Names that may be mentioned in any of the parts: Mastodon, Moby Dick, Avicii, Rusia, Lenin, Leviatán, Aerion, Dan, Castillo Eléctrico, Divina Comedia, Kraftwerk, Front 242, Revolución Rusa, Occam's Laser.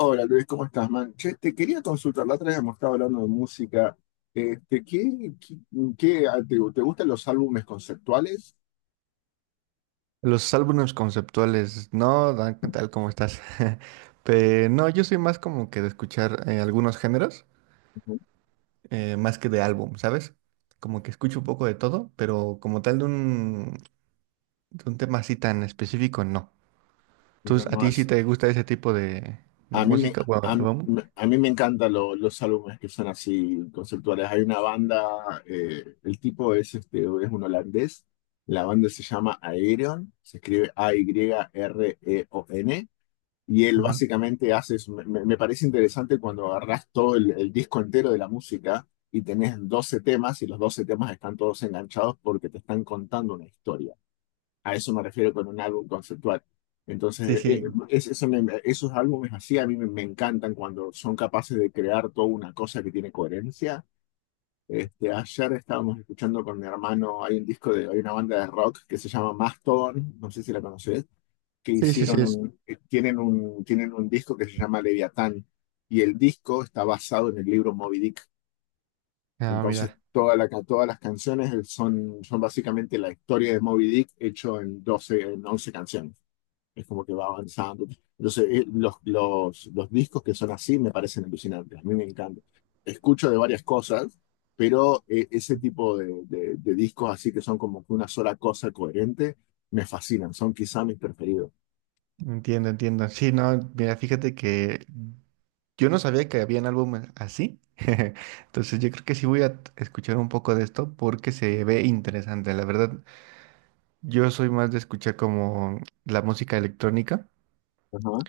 Hola Luis, ¿cómo estás, man? Che, te quería consultar, la otra vez hemos estado hablando de música. Este, ¿qué, qué, te gustan los álbumes conceptuales? Los álbumes conceptuales, no, Dan, ¿qué tal? ¿Cómo estás? Pero no, yo soy más como que de escuchar algunos géneros, Ujú. Más que de álbum, ¿sabes? Como que escucho un poco de todo, pero como tal de un tema así tan específico, no. No, Entonces, ¿a ti sí te gusta ese tipo de a mí me, música o a, mí álbum? me a mí me encantan los álbumes que son así conceptuales. Hay una banda, el tipo es, es un holandés. La banda se llama Aerion, se escribe Ayreon. Y él Ajá. básicamente hace eso. Parece interesante cuando agarrás todo el disco entero de la música y tenés 12 temas y los 12 temas están todos enganchados porque te están contando una historia. A eso me refiero con un álbum conceptual. Sí, Entonces, sí. Esos álbumes así a mí me encantan cuando son capaces de crear toda una cosa que tiene coherencia. Ayer estábamos escuchando con mi hermano. Hay una banda de rock que se llama Mastodon, no sé si la conoces, que Sí, sí, sí. hicieron un, tienen un disco que se llama Leviatán, y el disco está basado en el libro Moby Dick. Ah, Entonces, mira, todas las canciones son básicamente la historia de Moby Dick hecho en 12 en 11 canciones. Es como que va avanzando. Entonces, los discos que son así me parecen alucinantes. A mí me encanta. Escucho de varias cosas, pero ese tipo de discos así que son como que una sola cosa coherente, me fascinan. Son quizá mis preferidos. entiendo, entiendo. Sí, no, mira, fíjate que yo no sabía que habían álbumes así. Entonces yo creo que sí escuchar un poco de esto porque se ve interesante. La verdad, yo soy más de escuchar como la música electrónica. Ajá.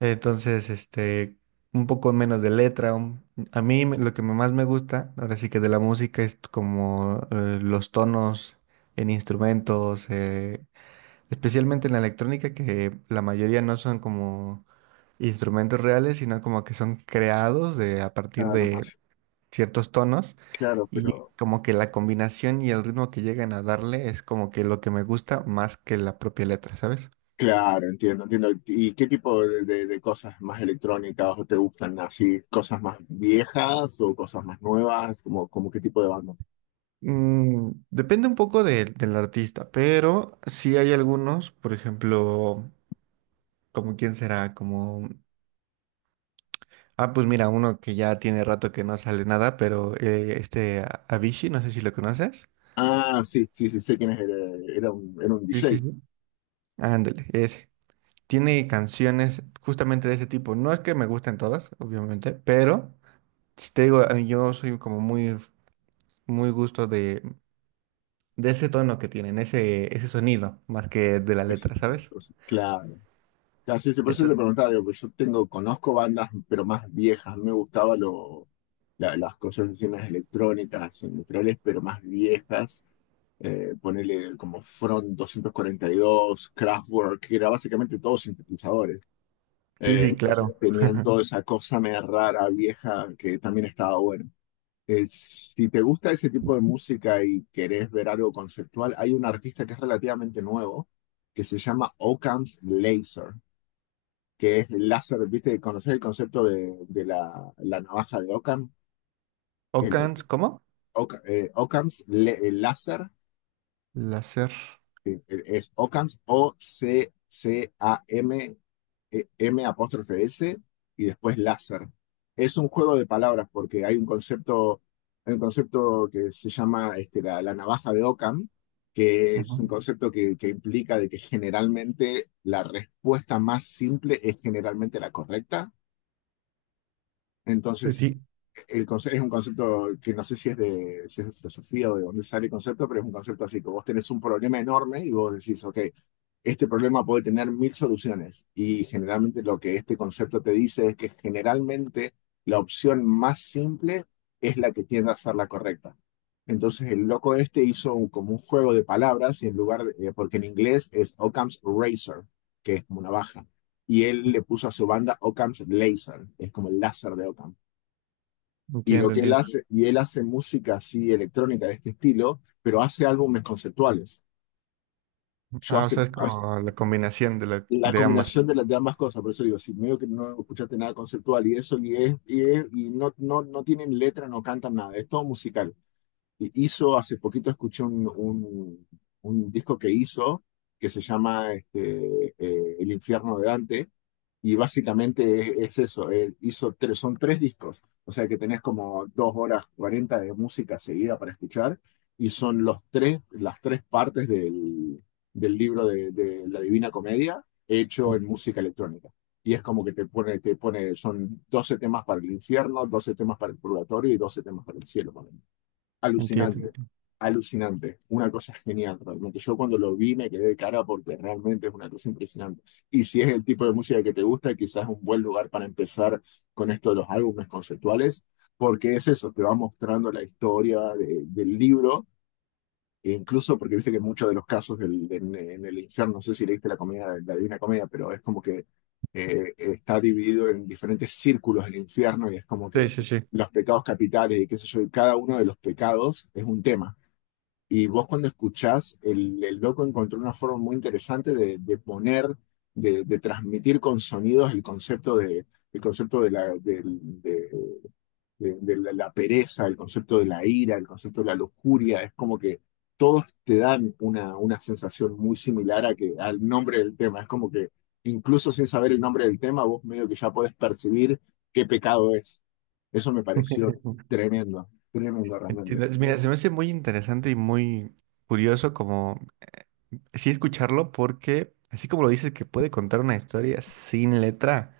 Entonces, este, un poco menos de letra. Lo que más me gusta, ahora sí que de la música, es como los tonos en instrumentos, especialmente en la electrónica, que la mayoría no son como instrumentos reales, sino como que son creados de, a partir Claro, de ciertos tonos claro, y pero como que la combinación y el ritmo que llegan a darle es como que lo que me gusta más que la propia letra, ¿sabes? claro, entiendo, entiendo. ¿Y qué tipo de cosas más electrónicas te gustan? ¿Así cosas más viejas o cosas más nuevas? ¿Como, como qué tipo de banda? Depende un poco del artista, pero sí hay algunos, por ejemplo, como quién será, como, ah, pues mira, uno que ya tiene rato que no sale nada, pero este Avicii, no sé si lo conoces. Ah, sí, sí, sí, sé quién es. Era un Sí, DJ. sí, sí. Ándale, ese. Tiene canciones justamente de ese tipo. No es que me gusten todas, obviamente, pero... Si te digo, a mí yo soy como muy, muy gusto de ese tono que tienen, ese sonido, más que de la Ese letra, tipo de ¿sabes? cosas. Claro. Claro, sí, sí, por eso te Entonces, preguntaba, digo, pues yo tengo, conozco bandas, pero más viejas. Me gustaban las cosas así más electrónicas, industriales, pero más viejas. Ponele como Front 242, Kraftwerk, que era básicamente todos sintetizadores. sí, sí, Entonces claro. tenían toda esa cosa media rara, vieja, que también estaba bueno. Si te gusta ese tipo de música y querés ver algo conceptual, hay un artista que es relativamente nuevo, que se llama Occam's Laser, que es el láser, ¿viste? ¿Conocés el concepto de la, la navaja de Occam? El, Ocans, ¿cómo? Occam- Occam's le- El láser Láser. Es OCAMS, Occam, M M apóstrofe S, y después láser. Es un juego de palabras porque hay un concepto que se llama la, la navaja de Ockham, que es un Ujú. concepto que implica de que generalmente la respuesta más simple es generalmente la correcta. Entonces, Sí, el concepto es un concepto que no sé si es de filosofía o de dónde sale el concepto, pero es un concepto así, que vos tenés un problema enorme y vos decís, ok, este problema puede tener mil soluciones. Y generalmente lo que este concepto te dice es que generalmente la opción más simple es la que tiende a ser la correcta. Entonces, el loco este hizo como un juego de palabras y en lugar porque en inglés es Occam's Razor, que es como una baja, y él le puso a su banda Occam's Laser, es como el láser de Occam. Y lo entiendo, que él entiendo. hace, y él hace música así electrónica de este estilo, pero hace álbumes conceptuales. Yo Ah, o hace, sea, es hace- como la combinación de, la, la de combinación ambas. de las de ambas cosas, por eso digo, si medio que no escuchaste nada conceptual y eso, y no tienen letra, no cantan nada, es todo musical. Hace poquito escuché un disco que hizo, que se llama El infierno de Dante. Y básicamente es eso, él hizo tres, son tres discos, o sea que tenés como 2 horas 40 de música seguida para escuchar y son los tres, las tres partes del, del libro de la Divina Comedia hecho Mm, en música electrónica. Y es como que te pone, son 12 temas para el infierno, 12 temas para el purgatorio y 12 temas para el cielo. entiendo. Alucinante, Entiendo. alucinante, una cosa genial, realmente. Yo cuando lo vi me quedé de cara porque realmente es una cosa impresionante. Y si es el tipo de música que te gusta, quizás es un buen lugar para empezar con esto de los álbumes conceptuales, porque es eso, te va mostrando la historia del libro e incluso porque viste que muchos de los casos en el infierno, no sé si leíste la comedia, la Divina Comedia, pero es como que está dividido en diferentes círculos el infierno, y es como Sí, que sí, sí. los pecados capitales y qué sé yo, y cada uno de los pecados es un tema. Y vos cuando escuchás, el loco encontró una forma muy interesante de poner, de transmitir con sonidos el concepto el concepto de la pereza, el concepto de la ira, el concepto de la lujuria, es como que todos te dan una sensación muy similar a que, al nombre del tema. Es como que incluso sin saber el nombre del tema, vos medio que ya podés percibir qué pecado es. Eso me pareció tremendo, tremendo realmente. Entiendo. Mira, se me hace muy interesante y muy curioso como sí escucharlo porque, así como lo dices, que puede contar una historia sin letra.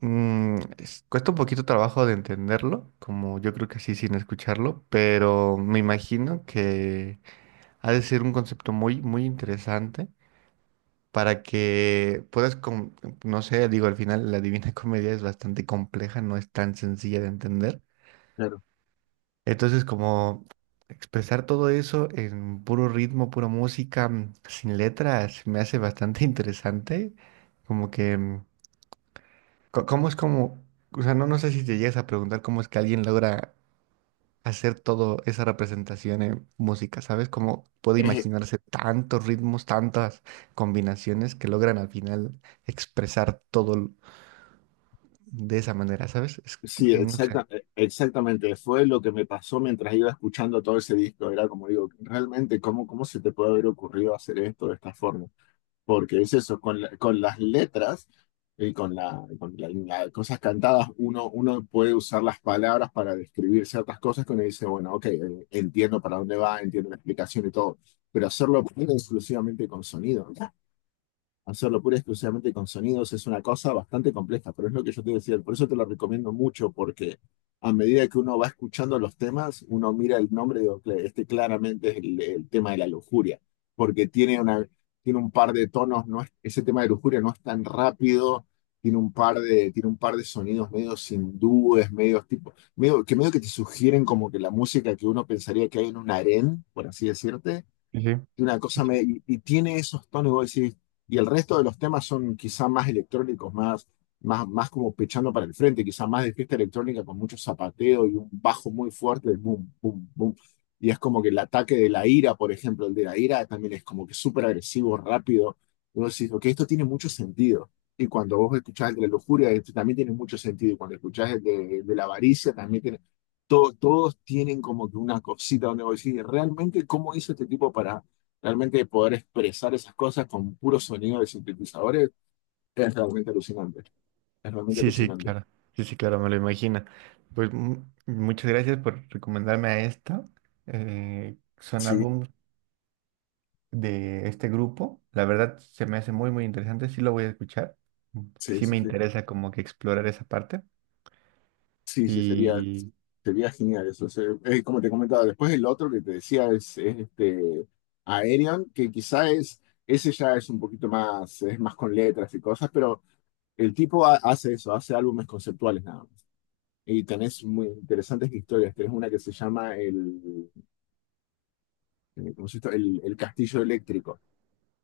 Mm, cuesta un poquito trabajo de entenderlo, como yo creo que así sin escucharlo, pero me imagino que ha de ser un concepto muy, muy interesante para que puedas, no sé, digo, al final la Divina Comedia es bastante compleja, no es tan sencilla de entender. Claro. Entonces, como expresar todo eso en puro ritmo, pura música, mm, sin letras, me hace bastante interesante, como que... ¿Cómo es como, o sea, no, no sé si te llegas a preguntar cómo es que alguien logra hacer todo esa representación en música, ¿sabes? Cómo puede Eh, imaginarse tantos ritmos, tantas combinaciones que logran al final expresar de esa manera, ¿sabes? Sí, No sé. Exactamente. Fue lo que me pasó mientras iba escuchando todo ese disco. Era como digo, realmente, ¿cómo, cómo se te puede haber ocurrido hacer esto de esta forma? Porque es eso, con las letras y cosas cantadas, uno puede usar las palabras para describir ciertas cosas que uno dice, bueno, ok, entiendo para dónde va, entiendo la explicación y todo, pero hacerlo pura y exclusivamente con sonido, ¿no? Hacerlo pura y exclusivamente con sonidos es una cosa bastante compleja, pero es lo que yo te decía. Por eso te lo recomiendo mucho, porque a medida que uno va escuchando los temas, uno mira el nombre y digo, Este claramente es el tema de la lujuria, porque tiene una, tiene un par de tonos, no es- ese tema de lujuria no es tan rápido, tiene un par de, sonidos medios hindúes, medios tipo, medio que te sugieren como que la música que uno pensaría que hay en un harén, por así decirte, Sí, y una sí, sí, cosa sí, me, y tiene esos tonos, vos decís, y el resto de los temas son quizá más electrónicos, más como pechando para el frente, quizá más de fiesta electrónica con mucho zapateo y un bajo muy fuerte de boom, boom, boom. Y es como que el ataque de la ira, por ejemplo, el de la ira también es como que súper agresivo, rápido. Y vos decís, ok, esto tiene mucho sentido. Y cuando vos escuchás el de la lujuria, este también tiene mucho sentido. Y cuando escuchás el de la avaricia, también tiene… todos tienen como que una cosita donde vos decís, realmente, ¿cómo hizo este tipo para realmente poder expresar esas cosas con puro sonido de sintetizadores? Es realmente alucinante. Es realmente sí, sí, alucinante. claro. Sí, sí, claro, me lo imagino. Pues muchas gracias por recomendarme a esta. Son Sí, álbumes de este grupo. La verdad se me hace muy, muy interesante. Sí lo voy a escuchar. Mm, sí, sí sí, me sí, interesa como que explorar esa parte. sí. Sí, sería, Y sería genial eso. Como te comentaba, después el otro que te decía este Aerion, que quizá es, ese ya es un poquito más, es más con letras y cosas, pero el tipo hace eso, hace álbumes conceptuales nada más. Y tenés muy interesantes historias. Tenés una que se llama ¿cómo se llama? El Castillo Eléctrico,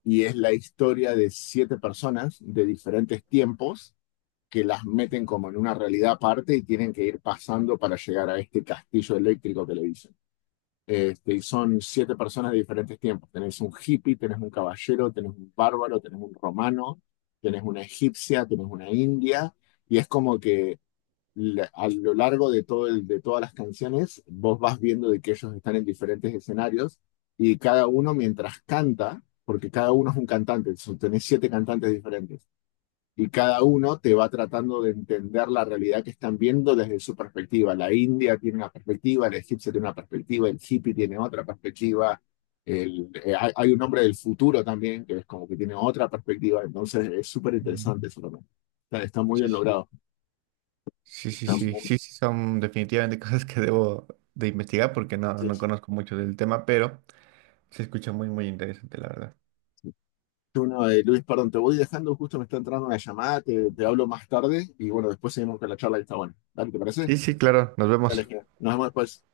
y es la historia de siete personas de diferentes tiempos que las meten como en una realidad aparte y tienen que ir pasando para llegar a este castillo eléctrico, que le dicen. Y son siete personas de diferentes tiempos. Tenés un hippie, tenés un caballero, tenés un bárbaro, tenés un romano, tenés una egipcia, tenés una india, y es como que a lo largo de todo el, de todas las canciones, vos vas viendo de que ellos están en diferentes escenarios, y cada uno mientras canta, porque cada uno es un cantante, tenés siete cantantes diferentes, y cada uno te va tratando de entender la realidad que están viendo desde su perspectiva. La india tiene una perspectiva, el egipcio tiene una perspectiva, el hippie tiene otra perspectiva. Hay un hombre del futuro también que es como que tiene otra perspectiva, entonces es súper mm, interesante eso también. Está muy sí, bien sí, logrado. sí, sí, Está sí, muy- sí, sí son definitivamente cosas que debo de investigar porque no, sí, no sí. conozco mucho del tema, pero se escucha muy, muy interesante, la verdad. Bueno, Luis, perdón, te voy dejando, justo me está entrando una llamada, te hablo más tarde y bueno, después seguimos con la charla que está buena. Dale, ¿te parece? Sí, sí, claro. Nos Dale, vemos. genial. Nos vemos después.